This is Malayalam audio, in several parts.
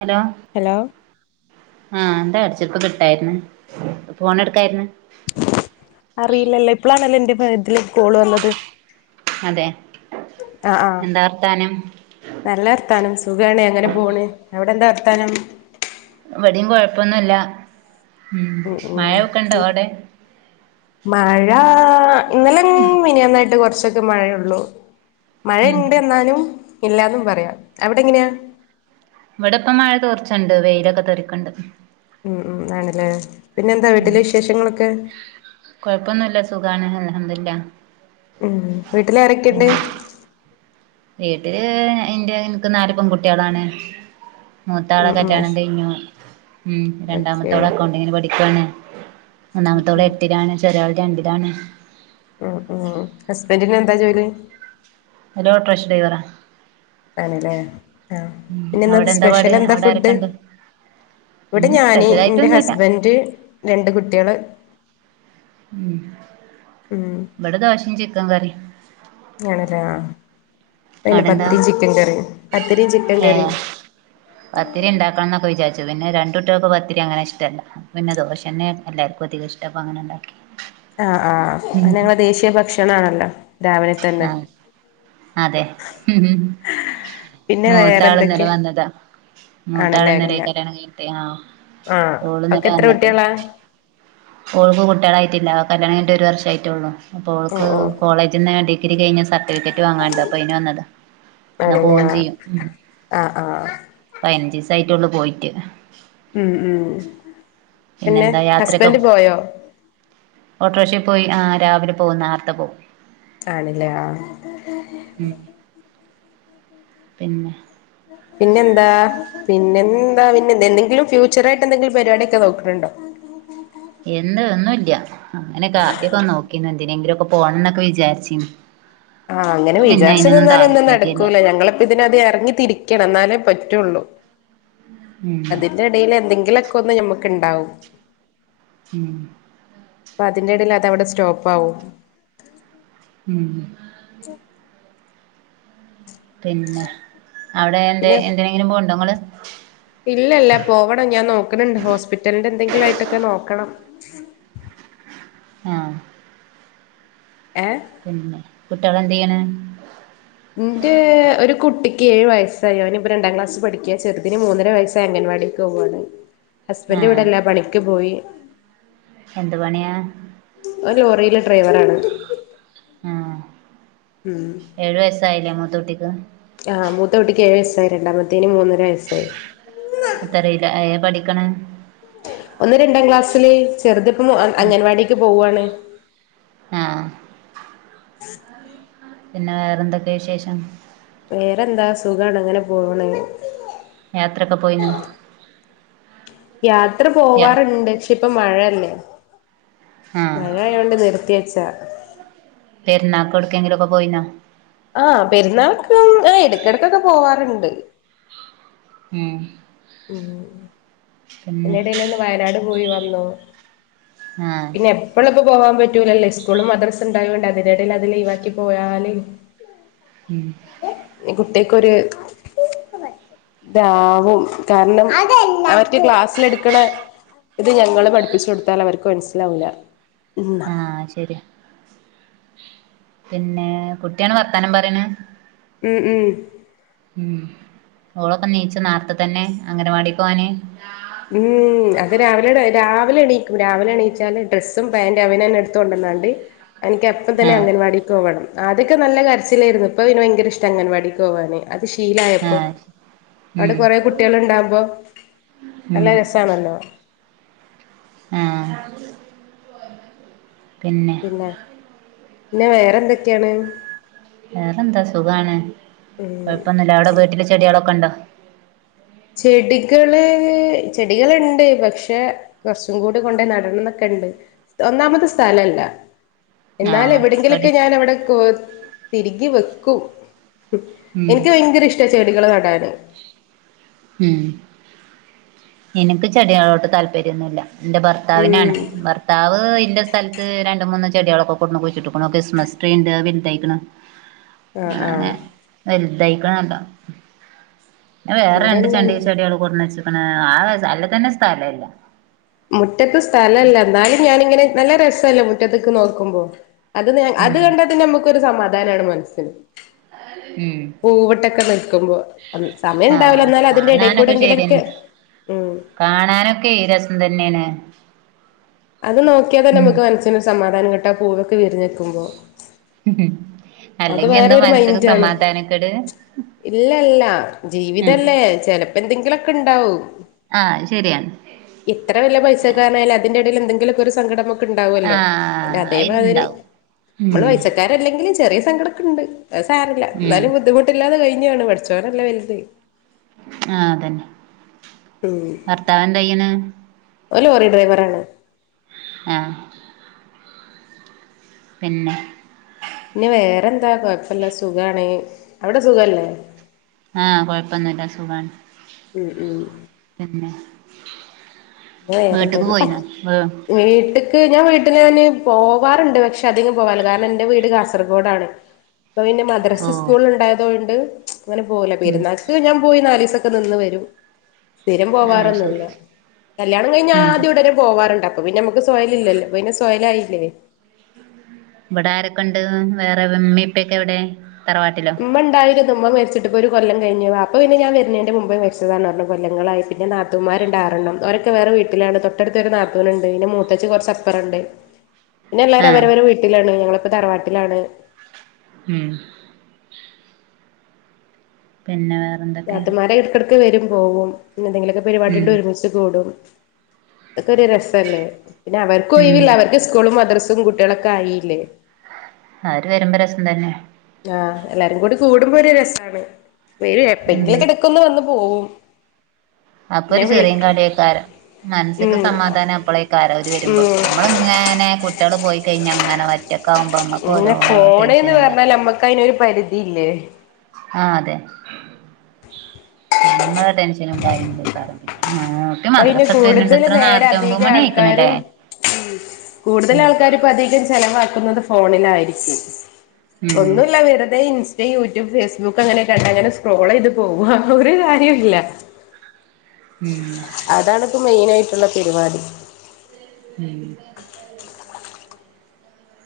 ഹലോ? ഹലോ? ആഹ് എന്താ അടച്ചപ്പ കിട്ടായിര്ന്നെ ഫോണ എടുക്കായിരുന്നെ. അറിയിലല്ലെ ഇപ്പോളാണല്ലോ എന്റ ഇതില് കോള് വന്നത്. അതെ. ആഹ്, ആഹ് എന്താ വർത്താനം നല്ലർത്താനം സുഖാണ് അങ്ങനെ പോണ് അവിടെന്താ വർത്താനം ഇവടിം കൊഴപ്പൊന്നുല്ല ഉം മഴ ക്കൊണ്ട അവിടെ? മഴ ഇന്നലിം മിനിയാന്നായിട്ട് കൊറച്ചൊക്കെ മഴയുള്ളൂ ഉം മഴണ്ട് ഇന്നാലും ഇല്ലന്നും പറയാം. അവിടെങ്ങനെയാ ഇവിടെ ഇപ്പ മഴ തീർച്ചണ്ട് വെയിലൊക്കെ തെറിക്കണ്ട് ഉം ഉം ആണല്ലേ പിന്നെന്താ ഉം വീട്ടില് വിശേഷങ്ങളൊക്കെ? കൊഴപ്പൊന്നുല്ല സുഖാണ് അൽഹംദില്ല ഉം വീട്ടിലാരൊക്കെണ്ട് വീട്ടില് ഇന്റെ ഇൻക്ക് നാല് പെൺകുട്ടികളാണ് മൂത്ത ആളെ ഉം ഉം കല്യാണം കഴഞ്ഞു ഉം ഓക്കെ രണ്ടാമത്തോള അക്കൗണ്ടിങ്ങിന് പഠിക്കാണ് മുന്നാമത്തോള് എട്ടിലാണ് ചെറിയോള് രണ്ടിലാണ് ഉം ഉം ഹസ്ബന്റിന് എന്താ ജോലി ഓല് ഓട്ടോറിക്ഷ ഡ്രവറാ ആണല്ലേ ആഹ് പിന്നെ അവിടെ ഇന്ന് പാട് സ്പെഷ്യൽ എന്താ അവിടെ ഫുഡ് ആരൊക്കെണ്ട് ഇവിടെ ഇന്ന് ഞാന് എന്റെ സ്പെഷ്യലായിട്ടൊന്നുല്ല ഹസ്ബന്റ് രണ്ട് കുട്ട്യാള് ഉം ഉം ഇവടെ ദോശയും ചിക്കൻ കറിയും ആണല്ലേ ആഹ് പിന്നെ അവിടെന്താ പത്തിരിയും ചിക്കൻ കറിം പത്തിരി ചിക്കൻ ഏ കറിം പത്തിരി ഉണ്ടാക്കണം എന്നൊക്കെ വിചാരിച്ചു പിന്നെ രണ്ടുകുട്ടികൾക്കെ പത്തിരി അങ്ങനെ ഇഷ്ടല്ല പിന്നെ ദോശ ന്നെ എല്ലാർക്കും അധികം ഇഷ്ട അപ്പ അങ്ങനെ ഉണ്ടാക്കി ആഹ് ആഹ് ഞങ്ങളെ ദേശീയ ഭക്ഷണ ആണല്ലോ രാവിലെ തന്നെ തെ പിന്നെ മൂത്താള് വേറെന്തൊക്കെ ഇന്നലെ വന്നതാ മൂത്താള് ആണല്ലേ ഇന്നലെ കല്യാ കല്യാണം ക്കഴിഞ്ഞിട്ട് ആഹ് ആഹ് ഓള് അവക്ക് ഇന്നലെ എത്ര വന്ന്ക്ക്ണു കുട്ടികളാ അവഓൾക്ക് കുട്ടികളായിട്ടില്ല കല്യാണം കഴിഞ്ഞിട്ട് ഒരു വർഷ ആയിട്ടുള്ളു അപ്പോ ഓൾക്ക് ഓഹ് ഓഹ് കോളേജിൽ നിന്ന് വേണ്ടി ഡിഗ്രി കഴിഞ്ഞ സർട്ടിഫിക്കറ്റ് വാങ്ങാണ്ട് അപ്പൊ അയ്ൻ വന്നത ഇന്ന് ആണല്ലേ പോവും ചെയ്യും ഉം ആഹ് ആഹ് പതിനഞ്ച് ദിവസായിട്ട് ഒള്ളു പോയിട്ട് ഉം ഉം പിന്നെ പിന്നെന്താ യാത്രയൊക്കെ ഹസ്ബന്റ് പോയോ ഓട്ടോറിക്ഷയിൽ പോയി ആഹ് രാവിലെ പോവും നേരത്തെ പോവും ആണ് ല്ലേ ആഹ് ഉം പിന്നെ പിന്നെ എന്താ പിന്നെ എന്താ പിന്നെ എന്ത എന്തെങ്കിലും ഫ്യൂച്ചറായിട്ട് എന്തെങ്കിലും പരിപാടിക്കെ നോക്കണുണ്ടോ എന്താ ഒന്നുല്ല അങ്ങനെ ആദ്യക്കെ നോക്കിന്ന് എന്തിനെങ്കിലും ഒക്കെ പോണം എന്നൊക്കെ വിചാരിച്ചിന്ന് ആഹ് അങ്ങനെ വിചാരിച്ച നിന്നാലും ഒന്നും താല്പര്യല്ല നടക്കൂല്ല ഞങ്ങളിപ്പ ഇതിനത് ഇറങ്ങി തിരിക്കണം എന്നാലേ പറ്റുള്ളൂ ഉം അയ്ന്റെ ഇടയിൽ എന്തെിലൊക്കെ ഒന്ന് നമുക്ക്ണ്ടാവും ഉം അപ്പ അതിന്റെ ഇടയിൽ അത് അവിടെ സ്റ്റോപ്പാകും ഉം പിന്നെ അവിടെ എന്ത പിന്നെ എന്ത്‌നെങ്കിലും പോണ്ടോ നിങ്ങള് ഇല്ലല്ല പോകണം ഞാൻ നോക്കണണ്ട് ഹോസ്പിറ്റലിന്റെ എന്തെങ്കിലും ആയിട്ടൊക്കെ നോക്കണം ആഹ് ഏഹ് പിന്നെ കുട്ട്യാൾ എന്ത ചെയ്യണെ ഇന്റെ ഒരു കുട്ടിക്ക് ഏഴ് വയസ്സായ അവനി ഇപ്പ രണ്ടാം ക്ലാസ് പഠിക്ക ചെറുതിന് മൂന്നര വയസ്സായ അംഗൻവാടി പോവാണ് ആ ഹസ്ബന്റ് ഇവിടെല്ല പണിക്ക് പോയി എന്ത് പണിയാ ഓല് ലോറിയിലെ ഡ്രൈവറാണ് ആഹ ഏഴു വയസായില്ലേ മൂത്ത കുട്ടിക്ക് ആഹ മൂത്തകുട്ടി ക്ക് ഏഴ്വയസായി രാണ്ട മത്തേന് മൂന്നര വസ്സായി എത്രറിയില്ല ഏ പഠിക്കണ ഒന്ന് രണ്ടാം ക്ലാസ്സില് ചെറുത് ഇപ്പം അംഗൻവാടിക്ക് പോവാണ് ആ ഉ പിന്നെ വേറെ എന്തൊക്കെയ വിശേഷം വേറെന്താ സുഖാണ് അങ്ങനെ പോണ് യാത്രൊക്കെ പോയിനോ യാത്ര യാ പോവാറുണ്ട്, പക്ഷേ ഇപ്പൊ മഴയല്ലേ ആഹ് മഴയോണ്ട് നിർത്തി വച്ചാതാ പെരുനാൾക്ക് ഓട്ങ്കിലൊക്കെ പോയിന ആ പെരുന്നാൾക്കും ആ ഇടക്കിടക്കൊക്കെ പോവാറുണ്ട് ഉം [unintelligible] പിന്നെ എടേൽ ഒന്ന് വയനാട് പോയി വന്നു ആഹ് പിന്നെ ഇപ്പ ഇളളപ്പോ പോവാൻ പറ്റൂലല്ലേ, സ്കൂളും, മദ്രസ ഉണ്ടായോണ്ടേ അതിനിടയിൽ അത് ലീവാക്കി പോയാല് ഉം കുട്ടികൾക്കൊരു ഇതാവും കാരണം ക്ലാസ്സ്‌ൽ എടുക്കെണ ഇത് ഞങ്ങള് പഠിപ്പിച്ചു കൊടുത്താൽ അവർക്ക് മനസ്സിലാവില്ല ആഹ ശരി പിന്നെ കുട്ടിയാണ് വർത്താനം പറയ്ന്നെ ഉം, ഉം ഉം ഓളൊക്കെ എണീച്ച് നാർത്ത തന്നെ അംഗനവാടി പോവാന് ഉം, അത് രാവിലെ രാവിലെ എണീക്കും രാവിലെ എണീച്ചാല് ഡ്രസ്സും പാൻറ് അവന് എടുത്തു കൊണ്ടന്നണ്ട് എനിക്ക അപ്പം തന്നെ ആഹ് അംഗൻവാടി പോകണം, ആദ്യ ഒക്കെ നല്ല കരച്ചിലായിരുന്നു, ഇപ്പൾ ഇവന് ഭയങ്കര ഇഷ്ട അംഗൻവാടിക്ക് പോവാന്. അത് ശീലയപ്പോ, ആഹ് അവിടെ ഉം കൊറേ കുട്ടികൾ ഉണ്ടാകുമ്പോ നല്ല ഉം രസണല്ലോ ആ പിന്നെ പിന്നെ വേറെന്തൊക്കെയാണ് വേറെന്താ സുഖാണ്, കുഴപ്പൊന്നുമില്ല അവിടെ വീട്ടില് ചെടികളൊക്കെ ഉണ്ടോ ചെടികള്, ചെടികളുണ്ട് പക്ഷെ കുറച്ചും കൂടി കൊണ്ടേ നടണം എന്നൊക്കെ ഉണ്ട്, ഒന്നാമത് സ്ഥലം, ഇല്ല എന്നാൽ ആഹ് പടി എവിടെങ്കിലൊക്കെ ഞാൻ അവിടെ തിരികി വെക്കും ഉം എനിക്ക് ഭയങ്കര ഇഷ്ട ചെടികൾ നടാന് ഉം എനിക്ക് ചെടികളോട് താല്പര്യം, ഒന്നുമില്ല എന്റെ ഉം ഭർത്താവിനാണ്. ഭർത്താവ് ഇന്റെ സ്ഥലത്ത് രണ്ടു മൂന്ന് ചെടികളൊക്കെ കൊണ്ട് കുഴിച്ചിട്ടുക്ക്‌ ണു ക്രിസ്മസ് ട്രീ ഉണ്ട് വലുതക്കണ് ആഹ് അങ്ങനെ ആഹ് വലുതായിക്കണല്ലോ വേറെ രണ്ട് ഇവിടെന്നെ ചണ്ടി ചെടി, ചെടികള് കൂടെന്ന് വെച്ചക്കണ് ആ അല്ല തന്നെ സ്ഥലല്ല മുറ്റത്ത് സ്ഥല ഇല്ല, എന്നാലും ഞാനിങ്ങനെ നല്ല രസല്ലോ മുറ്റത്തക്ക് നോക്കുമ്പോ. അത് അത് ഉം കണ്ടാത്തന്നെ നമ്മുക്കൊരു സമാധാനമാണ് മനസ്സിന് അ [unintelligible] പൂവിട്ടൊക്കെ നിൽക്കുമ്പോ, സമയം ഉണ്ടാവില്ലോ ആഹ് എന്നാലും അതിന്റെ കാണാനൊക്കെ ഇടക്കൂടെങ്കിലും ഒക്കെ ശരിയന്നെ ഉം കാണാനൊക്കെ ഏ രസം തന്നെയാണ് അത് നോക്കിയാ തന്നെ ഉം നമുക്ക് മനസിന് ഒരു സമാധാനം കിട്ടും പൂവൊക്കെ വിരിഞ്ഞ് നീക്കുമ്പോ അല്ലെങ്കി എന്നു വേറൊരു മനസ്സിക് മൈൻഡാണ് സമാധാനക്കെട് ഇല്ല ല്ലജീവിതല്ലേ ചെലപ്പ എന്തെങ്കിലൊക്കെ ഇണ്ടാവും ആഹ് ശെര്യാണ് ഇത്ര വല്ല പൈസക്കാരന് ആയലും അതിന്റെ എടേല് എന്തെങ്കിലൊക്കെ ഒരു സങ്കടം ക്ക്ണ്ടാവൊല്ലോ ആഹ് അതേ മാതിരി അയിലുണ്ടാവും അമ്മള് ഉം പൈസ അല്ലെങ്കില് ചെറിയ സങ്കടൊക്കെണ്ട് അത്‌ സാരല്ല ഉം ഇന്നാലും ബുദ്ധിമുട്ടില്ലാതെ കഴിഞ്ഞു പോണ് പഠി ചോനെല്ലെ വൽത്. ആഹ് അതന്നെ ഉം ഭർത്താവ് എന്ത് യ്ണ് ഓല് ഓറി ഡ്രൈവറാണ്. ആഹ്. പിന്നെ. പിന്നെ വേറെന്താ കൊയപ്പല്ല സുഖാണ്. ഔടെ സുഖല്ലേ.. ആഹ് കൊഴപ്പൊന്നുല്ല. സുഖാണ്. ഉം ഉം പിന്നെ. വീട്ട്ക്ക് വേറെന്തന്. പച്. പോയിന്നോ വീട്ട്ക്. ഞാൻ വീട്ടി ഞാന് പോവാറ്ണ്ട്. പക്ഷേ. അധികം പോവാറില്ല. കാര്ണം എൻറെ വീട് കാസർഗോഡാണ്. ഇപ്പ പിന്നെ ഓ മദ്രസ് സ്കൂള് ഇണ്ടായതോണ്ട് ഇങ്ങനെ പോവുല. ഉം പെര്നാക്. ക് ഞാൻ പോയി നാലീസൊക്കെ നിന്ന് വരും. സ്ഥിരം അത് പോവാറൊന്ന്ല്ല. ശരി കല്യാണം കയിഞ്ഞ് ഉം ആദ്യം ഉടനെ പോവാറ്ണ്ട്. അപ്പൊ പിന്നെ നമുക്ക് സൊഹല് ഇല്ലല്ലോ. പിന്നെ സൊഹലായില്ലേ.. ഇവടെ ആരക്കെണ്ട് വേറെ വ് മ്മിപ്പെ ക്കെവിടെ. തറവാട്ടില. ഇമ്മണ്ടായിരുന്നു. ഇമ്മ മരിട്ട്പ്പ ഒരു കൊല്ലം കഴിഞ്ഞു. വാപ്പ പിന്നെ. ഞാൻ വെര്നേന്റെ. മുമ്പേ മരിച്ചതാണ് റ്ന്ന്. കൊല്ലങ്ങളായിട്ട് പിന്നെ നാത്തൂ. ത്തൂമാരുണ്ട്. ആറെണ്ണം. ഓരൊക്കെ വേറെ വീട്ടിലാണ് തൊട്ടടുത്തൊരു. നാത്തൂന്ണ്ട്. പിന്നെ മൂത്തച്ചി കൊ റച്ചപ്പറണ്ട്. ആ [inaudible] പിന്നെ എല്ലാരും അവരവരെ. വീട്ടിലാണ് ഞങ്ങളിപ്പ. തറവാട്ടിലാണ്. ഉം പിന്നെ വേറെന്ത. യാത്തുമാരെ. എട്കെടക്ക് വെരും. പോവും പിന്നെന്തെങ്കിലൊക്കെ. ഉം പരിപാടിണ്ട്. ഒരുമിച്ച് കൂടും. ഇതൊക്കെ ഒരു രസല്ലേ. പിന്നെ. അവർക്കും ഉം ഒയിവില്ല. അവർക്ക് സ്കൂളും മദ്രസും കുട്ട്യേളൊക്കെ. ആയില്ലേ. അവര് വെരുമ്പോ രസം തന്നെ. ആഹ് എല്ലാരും കൂടി കൂടുമ്പോ ഒരു രസാണ്. വേരു എപ്പെങ്കിലൊ ഉം ക്കെടക്കന്ന് വന്ന് പോവും. അപ്പൊ പിന്നെ ഒരു ച്ചിറിം വിളിക്കും കള്യെക്കാരം. മൻസ്സിക്ക് ഉം സമാധാന അപ്പളെക്കാരം ഓര് വരുമ്പോ. ഉം നമ്മള്. ങ്ങേനെ. കുട്ട്യേള് പോയി കഴിഞ്ഞ ഇങ്ങനെ ഒറ്റൊക്കവുമ്പോ നമ്മക്ക് ഓരോ ടെൻഷനും [unintelligible] ക്കയിനൊരു പരിധില്ലേ. ആഹ് തെ. നമ്മളെ ടെൻഷനും കാര്യങ്ങളക്കാരം പിന്നെ ആഹ്. ഇപ്പയിന് കൂടുതല് നേരം അധിക ആൾക്കാരും ആയിക്കണല്ലേ ഉം കൂടുതല് ഉം ആൾക്കാരും. ഇപ്പ അധികം ചെലവാക്കുന്നതു ഫോണിലായിരിക്കും. ഉം ഒന്നുല്ല വെറുതെ ഇൻസ്‌. യൂട്യൂബ് ഫേസ്ബുക്ക് അങ്ങനെയൊക്കെ കണ്ട് അങ്ങനെ സക്രോളെയ്ത് പോവ. ഒരു കാര്യാെ ഇല്ല. ഉം അതാണ്പ്പം മെയിനായിട്ടുള്ള പെരുവാടി. ഉം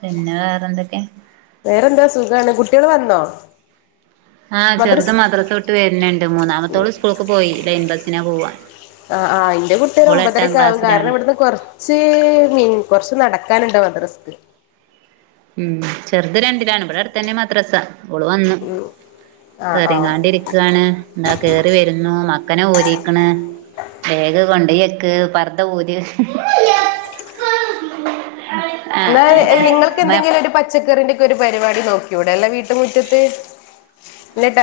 പിന്നെ വേറെന്തെക്കെ. വേറെന്താ സുഖാണ് കുട്ട്യേൾ വന്നോ. ആഹ് ചെറുത് മദ്രസ് വിട്ട് വെര്ന് ണ്ട്. മൂന്നാമത്തോള് സ്കൂൾക്ക് പോയി. ലൈൻ ബസ്സിന പോവ. ആഹ് ആ ഇന്റെ കുട്ടി ഒരു ഒമ്പതരക്കാവു. കാരണം ഇവിട്ന്ന് കൊ. ച്ച് മിൻ കൊറ്ച്ച് നടക്കാനുണ്ട് മദ്രസ്ക്. ഉം. ചെർത് രണ്ടിലാണ്. ഇബ്ടെ അടുത്തന്നെ മദ്രസ. ഓള് വന്നു. ആ ആ കേറികാണ്ട് ഇരിക്കാണ്. ഇത കേറി വെരുന്നു മ. എന്തിനാ ഊരിക്കണേ ബാഗ് വെ - കൊണ്ടോയി വെക്ക് പർദ്ദ ഊര് എന്നാല് നിങ്ങൾക്ക് എന്തെങ്കിലും ഒരു പച്ചക്കറിന്റെക്കെ. ഒരു പരിപാടി നോക്കിക്കൂടെ അല്ലേ വീട്ട് മുറ്റത്ത്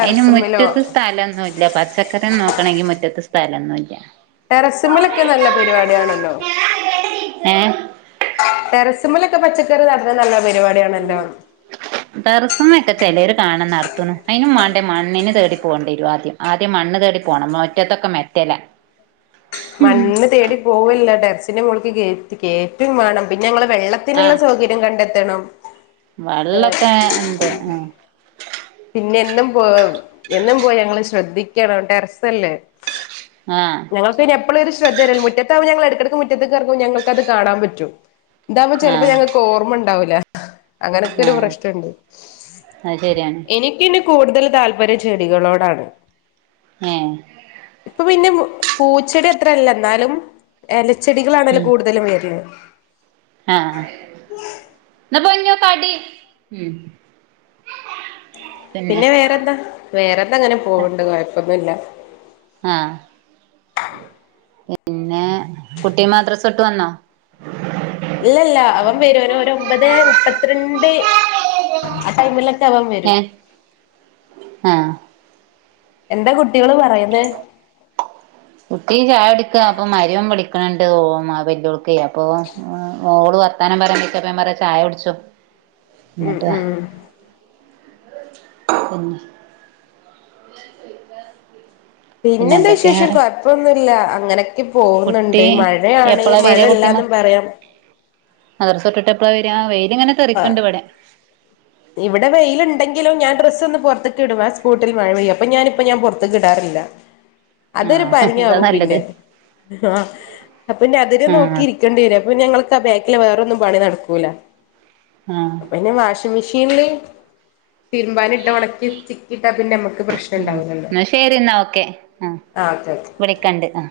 അയിന് മുറ്റത്ത് സ്ഥലം ഒന്നുയില്ല പച്ചക്കറി നോക്കണെങ്കി മുറ്റത്ത് സ്ഥലം ഒന്നുയില്ല ടെറസിമിലൊക്കെ നല്ല പരിപാടിയണല്ലോ. ഏഹ് ടെറസുമ്മലൊക്കെ പച്ചക്കറിനടുന്നെ നല്ല പരിപാടിയാണല്ലോ. ടെറസുമേലൊക്കെ ചെലോര് കാണാ നടത്തിണേ അയിനും മാണ്ടേ മണ്ണിന് തേടി പോണ്ടിവരും ആദ്യം ആദ്യം മണ്ണ് തേടി പോണം മുറ്റതൊക്കെ മെറ്റില മണ്ണ് തേടി പോവല്ല ടെറസിന്റെ മോള്ക്ക് കേറ്റു കേറ്റുംവേണം പിന്നെ നിങ്ങള് വെള്ളത്തിനുള്ള സൗക കണ്ടെത്തണം വെള്ളൊക്കെണ്ട് പിന്നെ എന്നും പോയി എന്നും പോയി ഞങ്ങള് ശ്രദ്ധിക്കണം ടെറസല്ലേ ആഹ് ഞങ്ങൾക്ക് പിന്നെ എപ്പോഴും ഒരു ശ്രദ്ധയല്ല മുറ്റത്താവും ഞങ്ങ എടക്കെടക്ക് മുറ്റത്തേറക്കും ഞങ്ങക്ക്ത് കാണാൻ പറ്റും ഇതാവുമ്പോ ചെലപ്പോ ആഹ് ഞങ്ങൾക്ക് ഓർമ്മ ഉണ്ടാവില്ല അങ്ങനൊക്കെ ഒരു ആഹ് പ്രശ്നുണ്ട് അത് ശരിയാണ് എനി- എനിക്കെനി കൂടുതൽ താല്പര്യം ചെടികളോടാണ് ഏഹ് ഇപ്പൊ പിന്നെ പൂച്ചെടി അത്രയില്ല എന്നാലും- ഇലച്ചെടികളാണല്ലോ ഉം കൂടുതലും വരുന്നത് ആഹ് ആഹ് ഇന്നാ പോന്നു കടി ഉം പിന്നെ വേറെന്താ വേറെന്താ അങ്ങനെ പോവണ്ട് കൊഴപ്പൊന്നുമല്ല ആഹ് പിന്നെ കുട്ടി മദ്രസ വിട്ട് വന്നോ ഇല്ലയില്ല അവൻ വരും ഒരു ഒരു ഒമ്പത് മുപ്പത്തിരണ്ട് ആ ടൈമില- ഏഹ് ആഹ് എന്താ കുട്ടികള് പറയുന്നേ കുട്ടി ചായ കുടിക്കുവാ അപ്പൊ മരുമോൻ വിളിക്കണണ്ട് ഓ വെല്ലിയോൾക്കേ അപ്പൊ ഓള് വർ- വർത്താനം പറഞ്ഞു നിക്ക അപ്പൊ ഞാൻ പറയാ ചായ കുടിച്ചോ ഉം ഇങ്ങോട്ട് വാ ഉം പിന്നെ പിന്നെ പിന്നെന്താ എന്തൊക്കെയാ വിശേഷം വേറെ കൊഴപ്പൊന്നുമില്ല അങ്ങനെ- പോകുന്നുണ്ട് കുട്ടി മഴയാണ് മഴ ഇല്ലാന്നും പറയാം മദ്രസ്സ് വിട്ടിട്ട് എപ്പളാ വര്യാ വെയിൽ ഇങ്ങനെ ആ തെറിക്കണ്ട് ഇവ്ടെ ഇവിടെ വെയിലുണ്ടെങ്കിലും ഞാൻ ഡ്രസ് ഒന്ന് പുറത്തക്ക് ഇടും ആ സ്പൊട്ടിൽ മഴ പെയ്യും അപ്പ ഞാനിപ്പ പുറത്തെക്ക് ഇടാറില്ല [inaudible] അതൊരു ആഹ് പണി അതാ ആവും നല്ലത് പിന്നെ ആ അപ്പൊ പിന്നെ ആഹ് അതിനെനോക്കിയിരിക്ക- ഇരിക്കേണ്ടി വരും അപ്പൊ ഞങ്ങൾക്ക് ആ ബാക്കില് വേറൊന്നും പണി നടക്കൂല ആഹ് അപ്പൊ പിന്നെ വാഷിംഗ് മെഷീനില് തിരുമ്പാനിട്ട ഉണക്കി ചിക്കിയിട്ടാ പിന്നെ നമ്മുക്ക് പ്രശ്നയില്ല ഉം എന്നാ ശരി എന്നാ ഓക്കെ ആ ആഹ് ഓക്കെ ഓക്കെ വിളിക്കണ്ട് ആ